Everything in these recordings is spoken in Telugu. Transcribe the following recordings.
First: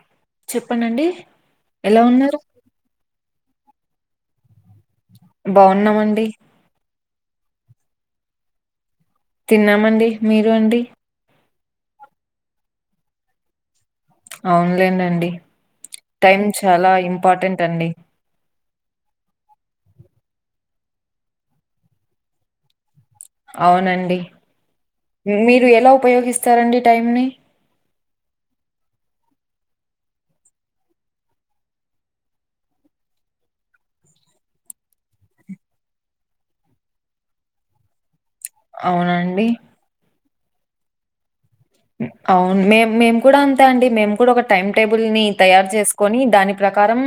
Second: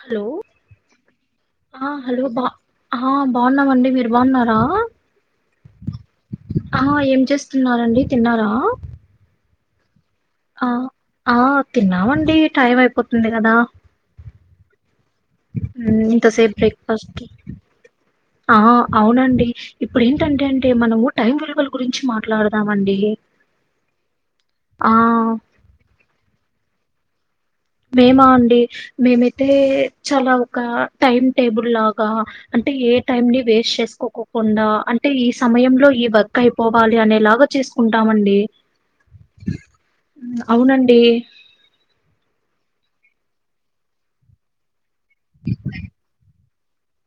హలో చెప్పనండి ఆ ఎలా హలో ఉన్నారు బా ఆ బాగున్నామండి మీరు బాగున్నార బాగున్నామండి ఆ ఏం చేస్తున్నారండి తిన్నార తిన్నామండి మీరు ఆ అండి ఆ తిన్నామండి టైం అయిపోతుంది కద అవునులే [unintelligible] ఉమ్, టైమ్ ఇంతసేపు చాల బ్రేక్ఫాస్ట్ కి ఇంపార్టెంట్ అండి ఆ అవునండి ఇప్పుడు ఏంటంటే అంటే మనము టైం విలువల గురించి మాట్లాడదామండి అవునండి ఆ మీరు ఎల ఉపయోగిస్తారండి టైంని మేమా అండి మేమైతే చాల ఒక టైమ్ టేబుల్ లాగ అంటే ఏ టైమ్ ని వేస్ట్ చేసుకోకోకుండా అంటే ఈ సమయంలో ఈ వర్క్ ఐ పోవాలి అనేలాగ చేసుకుంటామండి అవునండి అవునండి అవును మే మేము కూడా అంతే అండి మేము కూడా ఒక టైమ్ టేబుల్ ని తయారు చేసుకొని దాని ప్రకారం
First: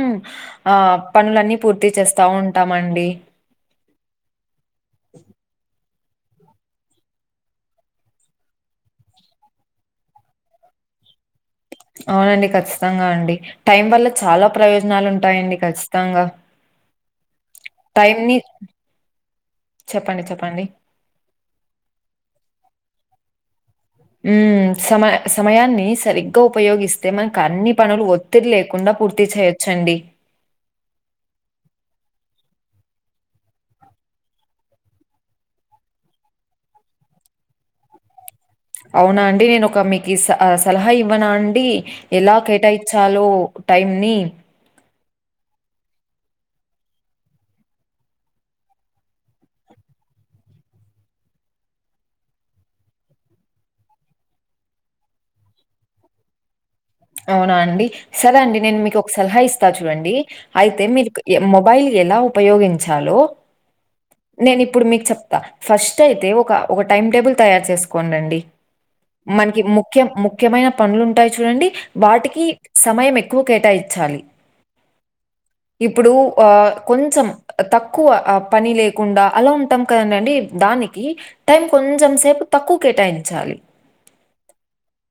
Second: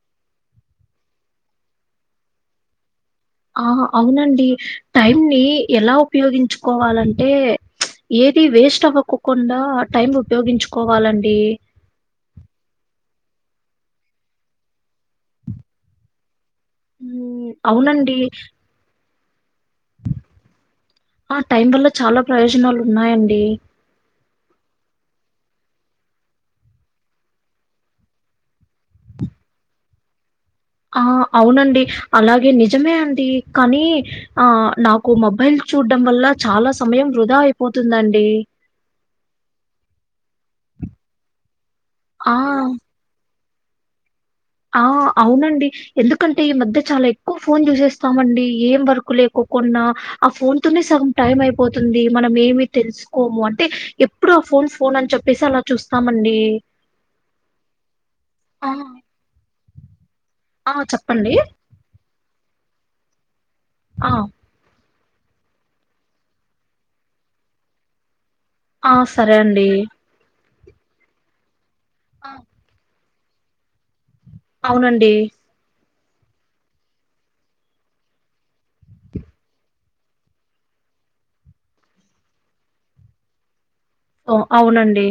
ఆ పనులన్నీ పూర్తి చేస్త ఉంటామండి ఆ అవునండి టైం ని ఎల ఉపయోగించుకోవాలంటే ఏది వేస్ట్ అవ్వకోకుండ టైం ఉపయోగించుకోవాలండి అవునండి ఖచ్చితంగ అండి టైం వల్ల చాల ప్రయోజనాలు ఉంటాయండి ఖచ్చితంగా హ్మ్. టైం అవునండి. ని చెప్పండి చెప్పండి ఆ టైం వల్ల చాల ప్రయోజనాలు ఉన్నాయండి ఉ సమయం సమయాన్ని సరిగ్గా ఉపయోగిస్తే మనకు అన్ని పనులు ఒత్తిడి లే కుండా పూర్తి చేయొచ్చండి ఆ అవునండి అలాగే నిజమే అండి కానీ ఆ నాకు మొబైల్ చూడ్డం వల్ల చాల సమయం వృధ అయిపోతుందండి అవునా అండి నేను ఒక మీకు సలహా ఇవ్వన అండి ఆ! ఎలా కేటాయిచాలో టైంని ఆ అవునండి ఎందుకంటే ఈ మధ్య చాల ఎక్కువ ఫోన్ చూసేస్తామండి ఏం వర్క్ లేకోకున్నా ఆ ఫోన్ తోనే సగ టైం అయిపోతుంది మనం ఏమి తెలుసుకోము అంటే ఎప్పుడు ఆ ఫోన్ ఫోన్ అని చెప్పేసి అలా చూస్తామండి అవు అవునా అండి సరే అండి నేను మీకు ఒక సలహా ఇస్తా చూడండి ఆ! అయితే మీ చెప్పండి. [unintelligible] మొబైల్ ఎల ఉపయోగించాలో ఆ నేను ఇప్పుడు మీకు చెప్త ఫస్ట్ అయితే ఒక ఒక టైమ్ టేబుల్ తయారు చేసుకొండి అండి ఆ! సరే మనకి అండి. ముఖ్యం ముఖ్యమైన పనులు ఉంటాయి చూడండి ఆ! వాటికి సమయం ఎక్కువ కేటాయించాలి అవునండి ఇప్పుడు ఆ కొంచెం తక్కువ పని లే [unintelligible] అలా ఉంటాం కదండండి దానికి టైం కొంచెం సేపు తక్కువ కేటాయించాలి ఓ అవునండి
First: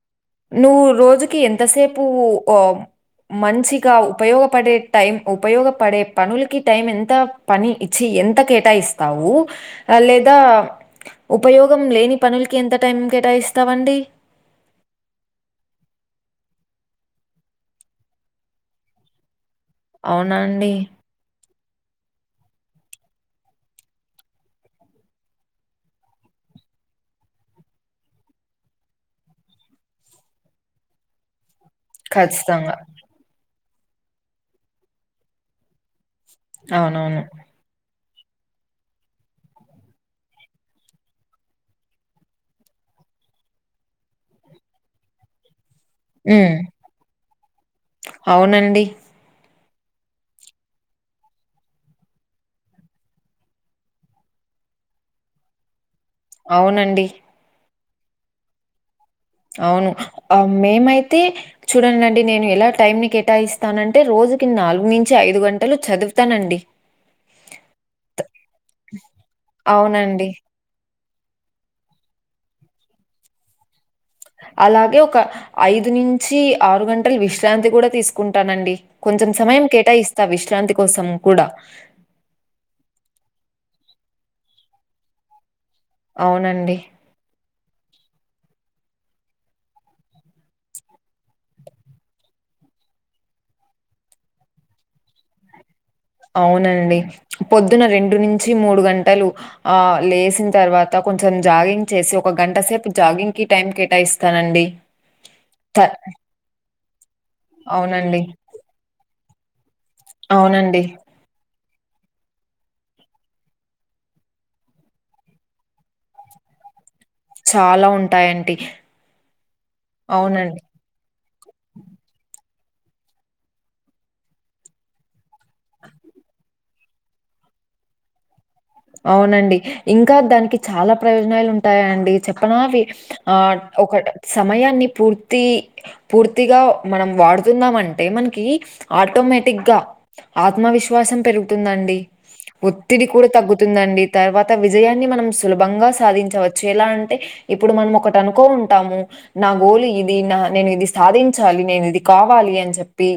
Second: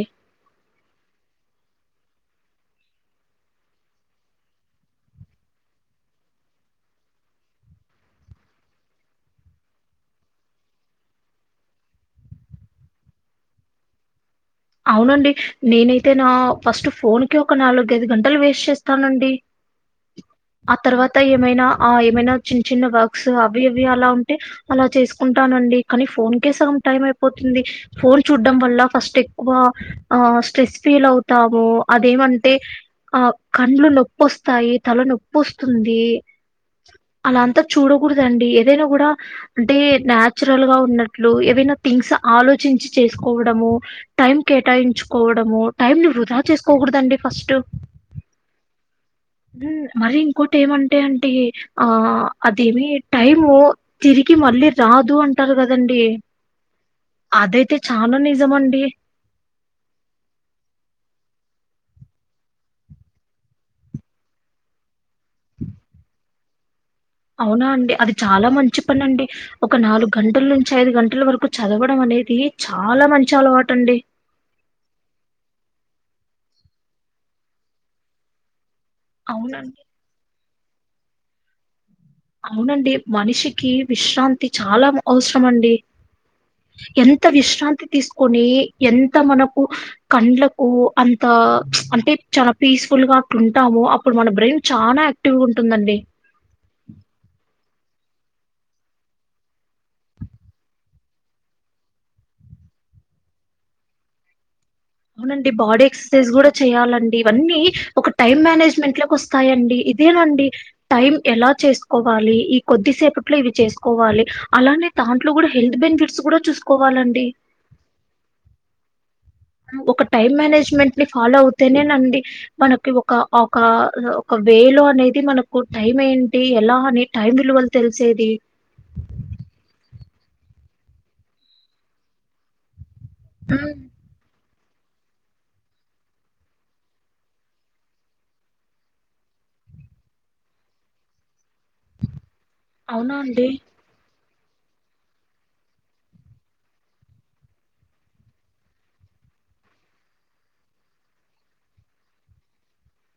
నువ్వు రోజుకి ఎంతసేపు ఆ మంచిగా ఉపయోగపడే టైం ఉపయోగపడే పనులకి టైం ఎంత పని ఇచ్చి ఎంత కేటాయిస్తావు లేదా ఉపయోగం లేని పనులకి ఎంత టైం కేటాయిస్తావండి అవునండి నేనైతే నా ఫస్ట్ ఫోన్ కి ఒక నాలుగ ఐదు గంటలు వేస్ట్ చేస్తానండి అవునా అండి? ఆ తర్వాత ఏమైనా ఆ ఏమైనా చిన్న చిన్న వర్క్స్ అవి ఇవి అలా ఉంటే అలా చేసుకుంటానండి కానీ ఫోన్కే సగం టైం అయిపోతుంది ఫోన్ చూడ్డం వల్ల ఫస్ట్ వా ఆ స్ట్రెస్ ఫీల్ అవుతాము అదేమంటే ఖచ్చితంగా. ఆ కండ్లు నొప్పొస్తాయి తల నొప్పి వస్తుంది అవునవును. అలా అంత చూడకూడదండి ఏదైనా కూడా అంటే నాచురల్ గా ఉన్నట్లు ఏవైనా థింగ్స్ ఆలోచించి చేసుకోవడము టైం కేటాయించుకోవడము టైమ్ ని వృధా హ్మ్. చేసుకోకూడదండి ఫస్ట్ అవునండి మరి ఇంకోటి ఏమంటే అంటే ఆ అదేమి టైము తిరిగి మళ్ళీ రాదు అంటారు కదండి అవునండి అదైతే చాలా నిజమండి అవును ఆ మేమైతే చూడండండి నేను ఎలా టైం ని కేటాయిస్తాను అంటే రోజుకి నాలుగు నుంచి ఐదు గంటలు చదువుతానండి అవునా అండి అది చాలా మంచి పని అండి ఒక నాలుగు అవునండి. గంటల నుంచి ఐదు గంటల వరకు చదవడం అనేది చాలా మంచి అలవాటు అండి అలాగే ఒక ఐదు నుంచి ఆరు గంటలు విశ్రాంతి కూడా తీసుకుంటానండి కొంచెం సమయం అవునండి. కేటాయిస్తా విశ్రాంతి కోసం కూడా అవునండి మనిషికి విశ్రాంతి చాలా అవసరం అండి అవునండి. ఎంత విశ్రాంతి తీసుకొని ఎంత మనకు కండ్లకు అంత అంటే చాలా పీస్ఫుల్ గా అట్ల ఉంటాము అప్పుడు మన బ్రెయిన్ చాన అక్ టివ్గ ఉంటుందండి అవునండి పొద్దున రెండు నుంచి మూడు గంటలు ఆ లేసిన తర్వాత కొంచెం జాగింగ్ చేసి ఒక గంట సేపు జాగింగ్ కి టైం కేటాయిస్తానండి అవునండి త బాడీ ఎక్సర్సైజ్ కూడా చెయాలండి ఇవన్నీ ఒక అవునండి. టైం మేనేజ్మెంట్ లోకి వస్తాయండి అదేనండి అవునండి. టైం ఎలా చేస్ కోవాలి ఈ కొద్దిసేపట్లో ఇవి చేసుకోవాలి అలానే దాంట్లో కూడా హెల్త్ బెనిఫిట్స్ కూడా చూ కోవాలండి చాలా ఉంటాయండి ఒక టైం అవునం మేనేజ్మెంట్ ని ఫాలో అవుతేనేనండి మనకి ఒక ఒక ఒక వేలో అనేది మనకు టైం ఏంటి ఎలా అని టైం విలువ తెలిసేది అవునండి ఇంకా దానికి చాలా ప్రయోజనాలు ఉంటాయా అండి చెప్పనవి ఆ ఉమ్, ఒక సమయాన్ని పూర్తి పూర్తిగా మనం వాడుతున్నమంటే మనకి ఆటోమేటిక్గా ఆత్మవిశ్వాసం పెరుగుతుందండి ఒత్తిడి అవునా కూడా అండి తగ్గు తుందండి తర్వాత విజయాన్ని మనం సులభంగా సాధించవచ్చు ఎలా అంటే ఇప్పుడు మనం ఒకటి అనుకోనుంటాము నా గోల్ ఇది నా నేను ఇది సాధించాలి నేను ఇది కావాలి అని చెప్పి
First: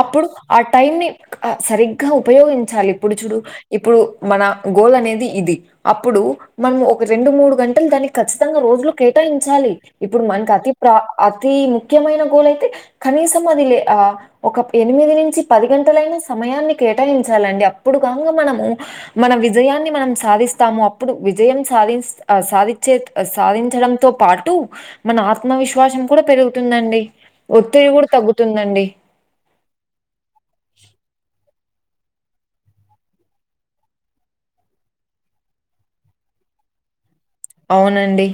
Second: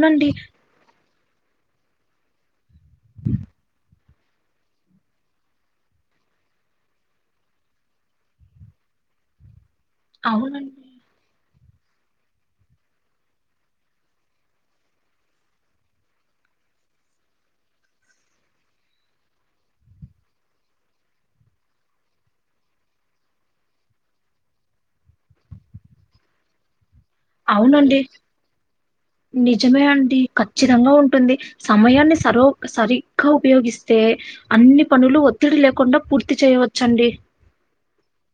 అప్పుడు ఆ టైమ్ ని ఆ సరిగ్గా ఉపయోగించాలి ఇప్పుడు చుడు ఇప్పుడు మన గోల్ అనేది ఇది అప్పుడు మనం ఒక రెండు మూడు గంటలు దాన్ని ఖచ్చితంగా రోజులో కేటాయించాలి ఇప్పుడు మన్కతి అవునండి ప్ర అతి ముఖ్యమైన గోలైతే కనీసం అది లే ఆ ఒక ఎనిమిది నించి పది గంటలైనా సమయాన్ని కేటాయించాలండి అప్పుడు కాంగ మనము మన విజయాన్ని మనం సాధిస్తాము అప్పుడు విజయం సాధి స్త్ ఆ సాదిచ్చేక్ ఆ సాధించడంతో పాటు మన ఆత్మవిశ్వాసం కుడ పెరుగుతుందండి ఒత్తిడి అవునండి కూడ తగ్గుతుందండి నిజమే అండి ఖచ్చితంగ ఉంటుంది సమయాన్ని సరో సరిగ్గా ఉపయోగిస్తే అన్ని పనులు ఒత్తిడి లేకుండా పూర్తి చేయవచ్చండి అవునండి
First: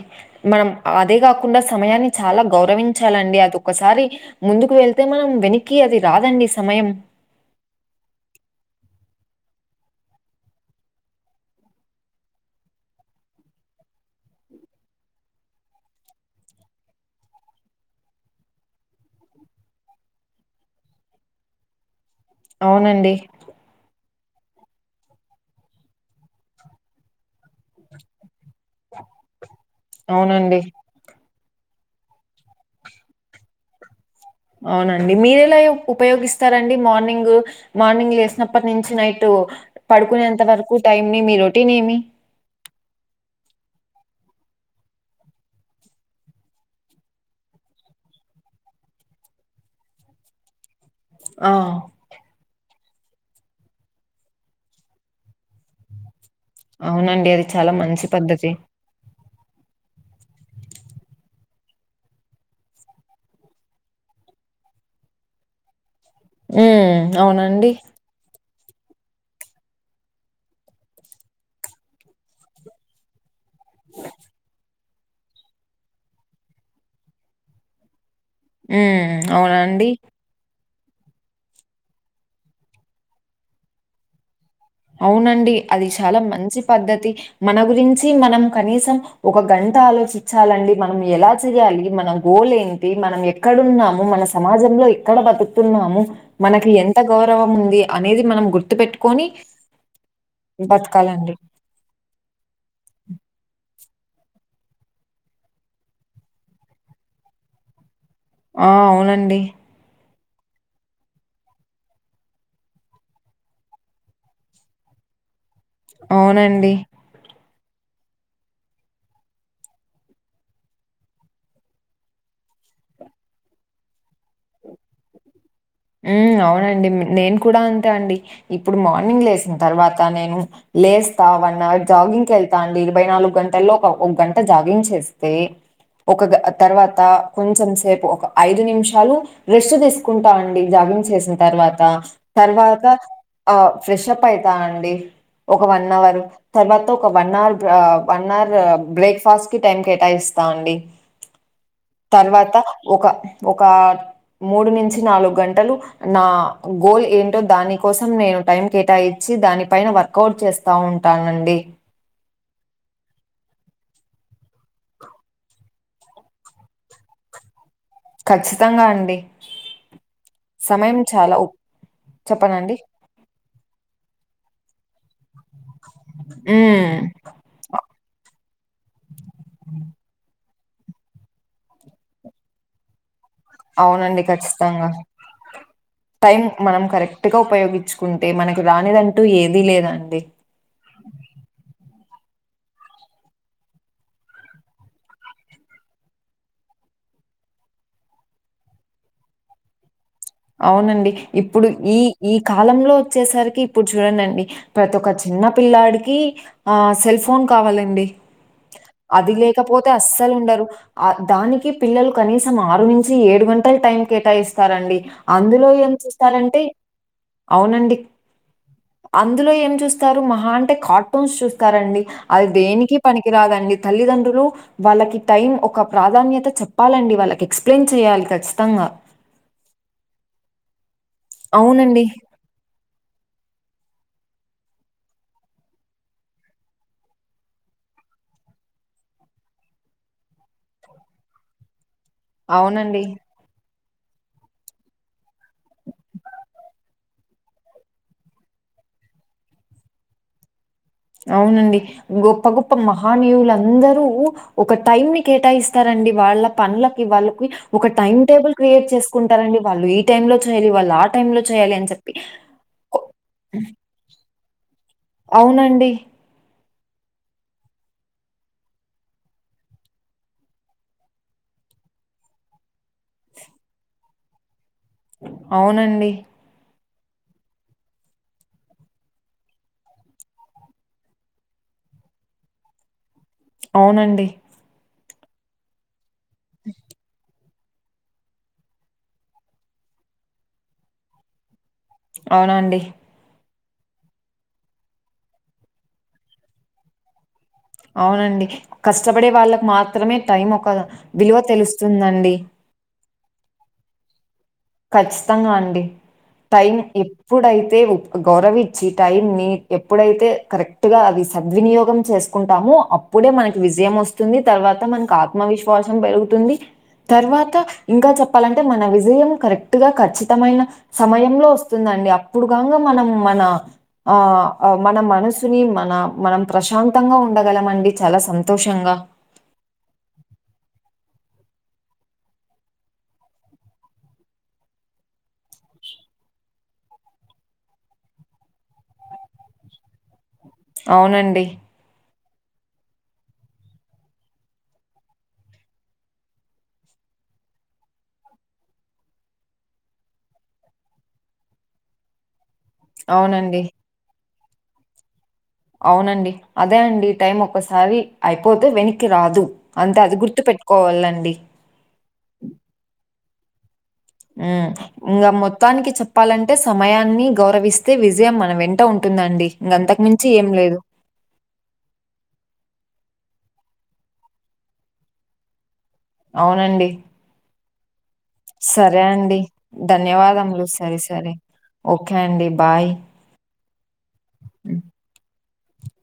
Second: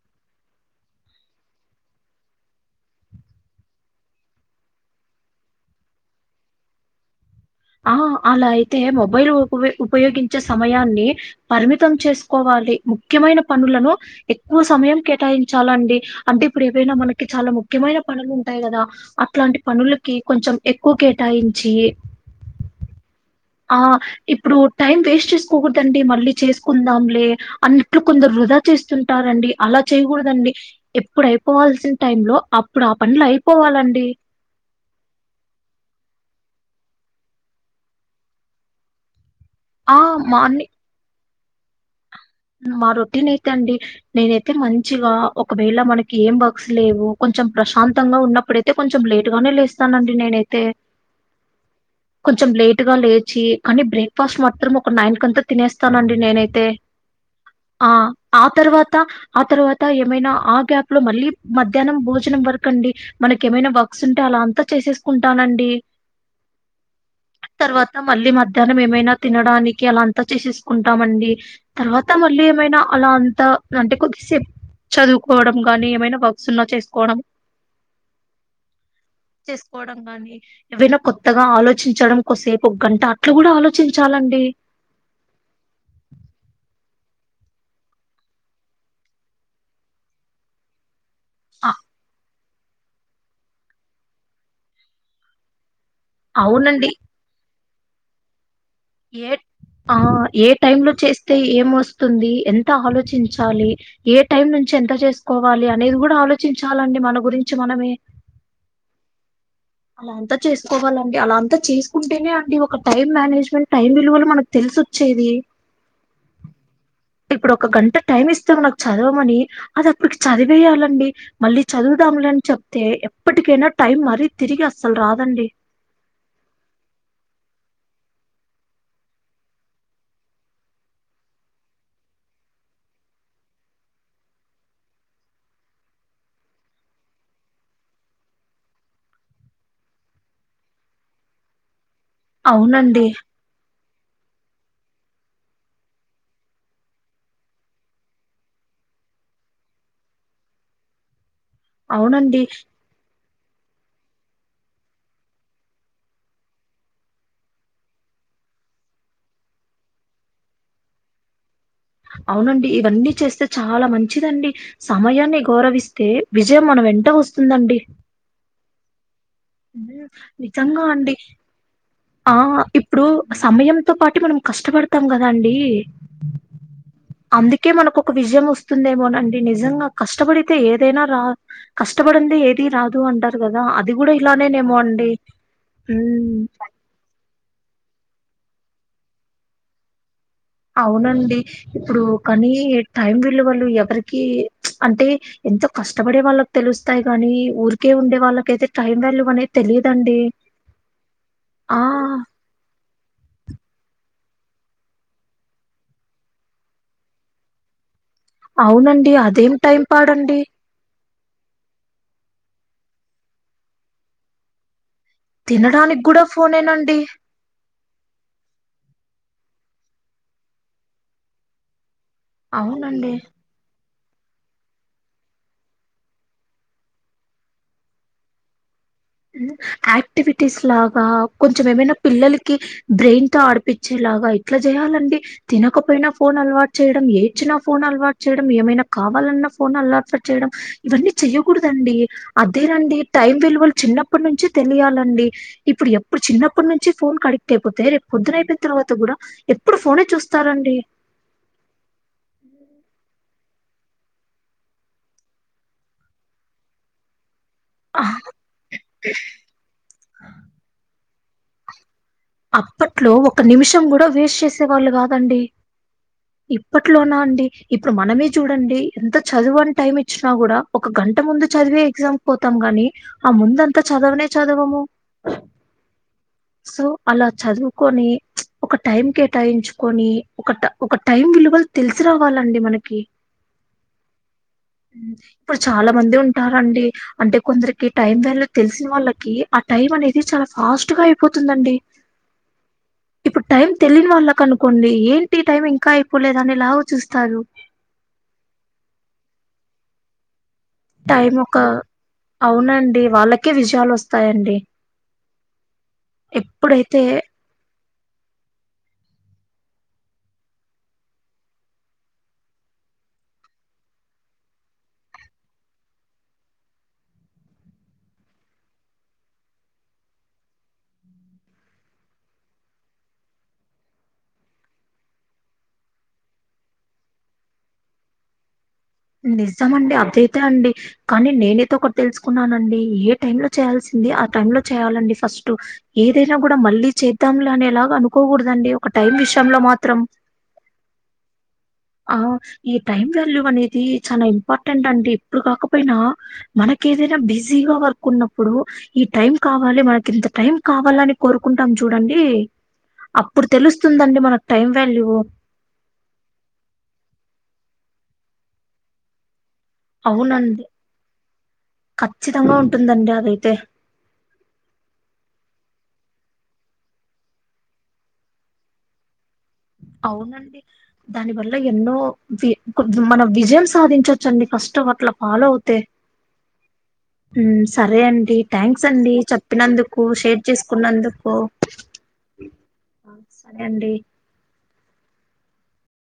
మనం అదే గాకుండా సమయాన్ని చాలా గౌరవించాలండి అది ఒక్కసారి ముందుకు వెళ్తే మనం వెనక్కి అది రాదండి సమయం ఆ అలా అయితే మొబైల్ ఉపవే ఉపయోగించే సమయాన్ని పర్మితం చేస్కోవాలి ముఖ్యమైన పనులను ఎక్కువ సమయం కేటాయించాలండి అంటే ఇప్పుడు ఏవైనా మనకి చాలా ముఖ్యమైన పనులు ఉంటాయ్ గదా అట్లాంటి పనులకి కొంచెం ఎక్కువ కేటాయించి అవునండి ఆ ఇప్పుడు టైం వేస్ట్ చేస్కోకూడండి మళ్ళీ చేస్కుందాంలే అన్నట్లు కొందరు వృధా చేస్తుంటారండి అలా చేయ్ గూడ్దండి అవునండి. ఎప్పుడు అయిపోవల్సిన టైం లో అప్పుడు ఆ పండ్లైపోవాలండి అవునండి మీరెలయో ఉపయోగిస్తారండి మార్నింగు మార్నింగ్ లేసినప్పట్నించి నైటు ఆ పడుకునేంత మార్ని వరకు టైం ని మీ రొటీన్ ఏమి మా రోటీనైతే అండి నేనైతే మంచిగా ఒకవేళ మనకి ఏం బాక్సుల్లేవు కొంచెం ప్రశాంతంగా ఉన్నప్పుడే తే కొంచెం లేటు గానే లేస్తానండి నేనైతే ఆ కొంచెం లేటు గా లేచి కానీ బ్రేక్ఫాస్ట్ మాత్రం ఒక నైన్ కంతా తినేస్తానండి నేనైతే అవునండి అది చాలా ఆ మంచి ఆ పద్ధతి. తర్వాత ఆ తర్వాత ఏమైనా ఆ గ్యాప్ లో మళ్ళీ మధ్యానం భోజనం వరకండి మనకేమైనా వర్క్సుంటే అలా అంతా చేసేస్కుంటానండి ఊ అవునండి త మళ్ళీ మధ్యానం ఏమైనా తినడానికి అలా అంతా చేసేస్కుంటామండి తర్వా త మళ్ళీ ఏమైనా అలా అంత రంటే కొద్దిసేప్ చదువుకోవడం గాని ఏమైనా వర్క్స్ ఉన్నా చేస్కోవడం ఉ అవున అండి అండి ఏవైనా కొత్తగా ఆలోచించడం కొస్సేపు ఒగ్గంట అట్ల గూడ ఆలోచించాలండి అవునండి అది చాలా మంచి పద్ధతి మన గురించి మనం కనీసం ఒక గంట ఆలోచిచ్చాలండి మనం ఎలా అ చెయ్యాలి మనం గోలేం టి మనం ఎక్కడున్నాము మన సమాజంలో ఎక్కడ బతుక్తున్నాము మనకి అవునండి. ఎంత గౌరవం ఉంది అనేది మనం గుర్తు పెట్టు ఏ ఆ ఏ టైమ్ లో చేస్తే బతకాలండి. ఏం వస్తుంది ఎంత ఆలోచించాలి ఏ టైం నుంచి ఎంత చేసుకోవాలి అనేది గూడ ఆలోచించాలండి మన గురించి మనమే ఆ అవునండి అలా అంత చేసుకోవాలండి అలా అంతా చేసుకుంటేనే అండి ఒక టైం మేనేజ్మెంట్ టైం విలువలు మనకు తెలిసొచ్చేది అవునండి ఇప్పుడు ఒక గంట టైమ్ ఇస్త మనకు చదవమని అదప్పుడు చదివేయాలండి మళ్ళీ చదువుదాంలేని చెప్తే ఎప్పటికైనా టైం మరీ తిరిగి అస్సలు రాదండి ఉమ్ అవునండి నేను కూడ అంతే అండి, ఇప్పుడు మార్నింగ్ లేసిన్తర్వాత నేను లేస్త వన్ అవర్ జాగింగ్కి కెళ్తా అండి ఇరవై నాలుగు గంటల్లో ఒక ఒక గంట జాగింగ్ చేస్తే ఒక గ తర్వాత కొంచెం సేపు ఒక ఐదు నిమిషాలు రెస్ట్ తీసుకుంటా అండి జాగింగ్ చేసిన తర్వాత తర్వాత అవునండి ఆ ఫ్రెష్ అప్ అయితా అండి ఒక వన్ అవర్ తర్వాత ఒక వన్ అవర్ ఆ వన్ అవర్ బ్రేక్ఫాస్ట్ కి టైం కేటాయిస్తా అండి అవునండి తర్వాత ఒక ఒకా మూడు నుంచి నాలుగు గంటలు నా గోల్ ఏంటో దాని కోసం నేను టైం కేటాయించి దానిపైన వర్కౌట్ చేస్ తా ఉంటానండి అవునండి ఇవన్నీ చేస్తే చాలా మంచిదండి సమయాన్ని గౌరవిస్తే విజయం మన వెంట వస్తుందండి ఖచ్చితంగా అండి ఉమ్ నిజంగా సమయం అండి చాలా ఉ ఆ చెప్పనండి ఇప్ ప్పుడు సమయంతో పాటె మనం కష్టపడతాం కదా అండి ఉమ్ అందుకే మనకు ఒక విజయం వస్తుందేమోనండి నిజంగా కష్టపడితే ఏదైనా రా కష్టపడందే ఏది రాదు అంటరు గదా అది గూడ ఇప్ అవునండి ట్లనేనేమో ఖచ్చితంగా అండి టైం మనం కరెక్ట్ ట్టుగ ఉపయోగించుకుంటే మనకి రానిదంటూ ఏది లేదండి అవునండి ఇప్పుడు కనీ టైం విలువలు ఎవరికీ అంటే ఎంతో కష్టపడే వాళ్ళకి తెలుస్తాయి గనీ ఊరికే ఉండే వాళ్ళకయితే టైం వాల్యూ అనేది తెలియదండి అవునండి ఇప్పుడు ఈ ఈ కాలంలో వచ్చేసరికి ఇప్పుడు చూడండండి ప్రతి ఒక్క చిన్న పిల్లాడికీ ఆ సెల్ ఫోన్ కావాలండి, అవునండి అది అదేం టైం లేకపోతే అస్సలు పాడండి ఉండరు ఆ దానికి పిల్లలు కనీసం ఆరు నుంచి ఏడు గంటల్ టైం కేటాయిస్తారండి అందులో ఏం తినడానికి కూడా చూస్తారంటే ఫోనేనండి అవునండి అందులో ఏం చూస్తారు మహా అంటే కార్టూన్స్ చూస్తారండి అది దేనికి అవునండి పనికిరాదండి తల్లిదండ్రులు వాళ్ళకి టైం ఒక ప్రాధాన్యత చెప్పాలండి వాళ్ళకె క్స్ప్లెయిన్ చెయాలి ఖచ్చితంగా ఉమ్ యాక్టివిటీస్ లాగా కొంచెం ఏమైనా అవునండి. పిల్లలక్ కి బ్రెయిన్ తో ఆడిపిచ్చేలాగా ఇట్ల జేయాలండి తినకపోయినా ఫోన్ అలవాటు చేయడం, ఏడ్చినా ఫోన్ అలవాటు చేయడం, ఏమైనా కావాలన్నా ఫోన్ అలవాట్ల చేయడం ఇవన్నీ చెయ్యకూడదండి అదేనండి అవునండి. టైం విలువలు చిన్నప్పటి నుంచి తెలియాలండి ఇప్పుడు ఎప్పుడు చిన్నప్పటి నుంచి ఫోన్ కడిక్ట్ అయిపోతే రేపు పొద్దున అయిపోన్ తర్వాత గూడా ఎప్పుడు ఫోనే చూస్తారండి అవునండి గొప్ప గొప్ప మహానీయులందరూ ఒక టైమ్ ని కేటాయిస్తారండి వాళ్ళ పనులకి వాళ్ళకి ఒక టైమ్ టేబుల్ క్రియేట్ చేసుకుంటారండి వాళ్ళు ఈ టైం లో చేయాలి వాళ్ళు ఆ టైం లో చేయాలి అని చెప్పి కొ అప్పట్లో ఒక నిమిషం కూడా వేస్ట్ చేసేవాళ్ళు కాదండి అవునండి. ఇప్పట్లోనా అండి ఇప్పుడు మనమే చూడండి ఎంత చదువు అని టైం ఇచ్చినా కూడా ఒక గంట ముందు చదివే ఎగ్జామ్ పోతాం గాని ఆ ముందంతా చదవనే చదవము అవునండి సో అలా చదువుకొని ఒక టైం కేటాయించుకొని ఒక ఒక టైం విలువ తెలిసి రావాలండి మనకి అవునండి ఇప్పుడు చాలా మంది ఉంటారండి అంటే కొందరికి టైం వాల్యూ తెలిసిన వాళ్ళకి ఆ టైం అనేది చాలా ఫాస్ట్ గా అయిపోతుందండి అవునండి ఇప్పుడు టైం తెలియని వాళ్ళకి అనుకోండి ఏంటి టైం ఇంకా అయిపోలేదు అని లాగా చూస్తారు అవునండి కష్టపడే వాళ్ళకి మాత్రమే టైం ఒక టైం విలువ ఒక తెలుస్తుందండి. అవునండి వాళ్ళకే విజయాలు వస్తాయండి ఖచ్చితంగా అండి టైం ఎప్పుడైతే ఎప్పుడైతే గౌరవం ఇచ్చి టైమ్ ని ఎప్పుడైతే కరెక్ట్ గా అవి సద్వినియోగం చేసుకుంటామో అప్ అప్పుడే మనకి విజయం వస్తుంది తర్వాత మనకు ఆత్మవిశ్వాసం పెరుగుతుంది తర్వాత ఇంకా చెప్పాలంటే మన విజయం కరెక్ట్ గా ఖచ్చితమైన సమయంలో వస్తుందండి అప్పుడు కాని మనం మన ఆ మన మనసుని మన మనం ప్రశాంతంగా ఉండగలం అండి చాలా సంతోషంగా నిజంమండి అదయితే అండి కానీ నేనైతే ఒకటి తెలుసుకున్నానండి ఏ టైమ్ లో చేయాల్సింది ఆ టై లో చేయాలండి ఫస్ట్ ఏదైనా కూడా మళ్ళీ చేద్దాంలే అనేలాగ అనుకోకూడదండి ఒక టైం విషయంలో మాత్రం అవునండి ఆ ఈ టైమ్ వాల్యూ అనేది చాలా ఇంపార్టెంట్ అండి ఇప్పుడు కాకపోయినా మనక ఏదైనా బిజీగా వర్క్ ఉన్నప్పుడు ఈ టైం కావాలి మనకి ఇంత టైం కావాలని కోరుకుంటాం చూడండి అప్పుడు అవునండి. తెలుస్తుందండి మనకు టైం వాల్యూ అవునండి అదే అండి టైం ఒకసారి అయిపోతే వెనక్కి రాదు అంతే అది అవునండి గుర్తుపెట్టుకోవాలండి ఖచ్చితంగా ఉంటుందండి అదైతే హ్మ్ ఇంకా మొత్తానికి చెప్పాలంటే సమయాన్ని గౌరవిస్తే విజయం మన వెంట ఉంటుందండి ఇంగ అంతకు మించి ఏం అవునండి లేదు. దాని వల్ల ఎన్నో వి మనం విజయం సాధించొచ్చండి ఫస్ట్ అట్లా ఫాలో అవుతే అవునండి హ్మ్ సరే అండి థ్యాంక్స్ అండి చెప్పినందుకు షేర్ ధన్యవాదములు. సరే, సరే. చేసుకున్నందుకు ఓకే అండి బాయ్ సరే అండి హ్మ్.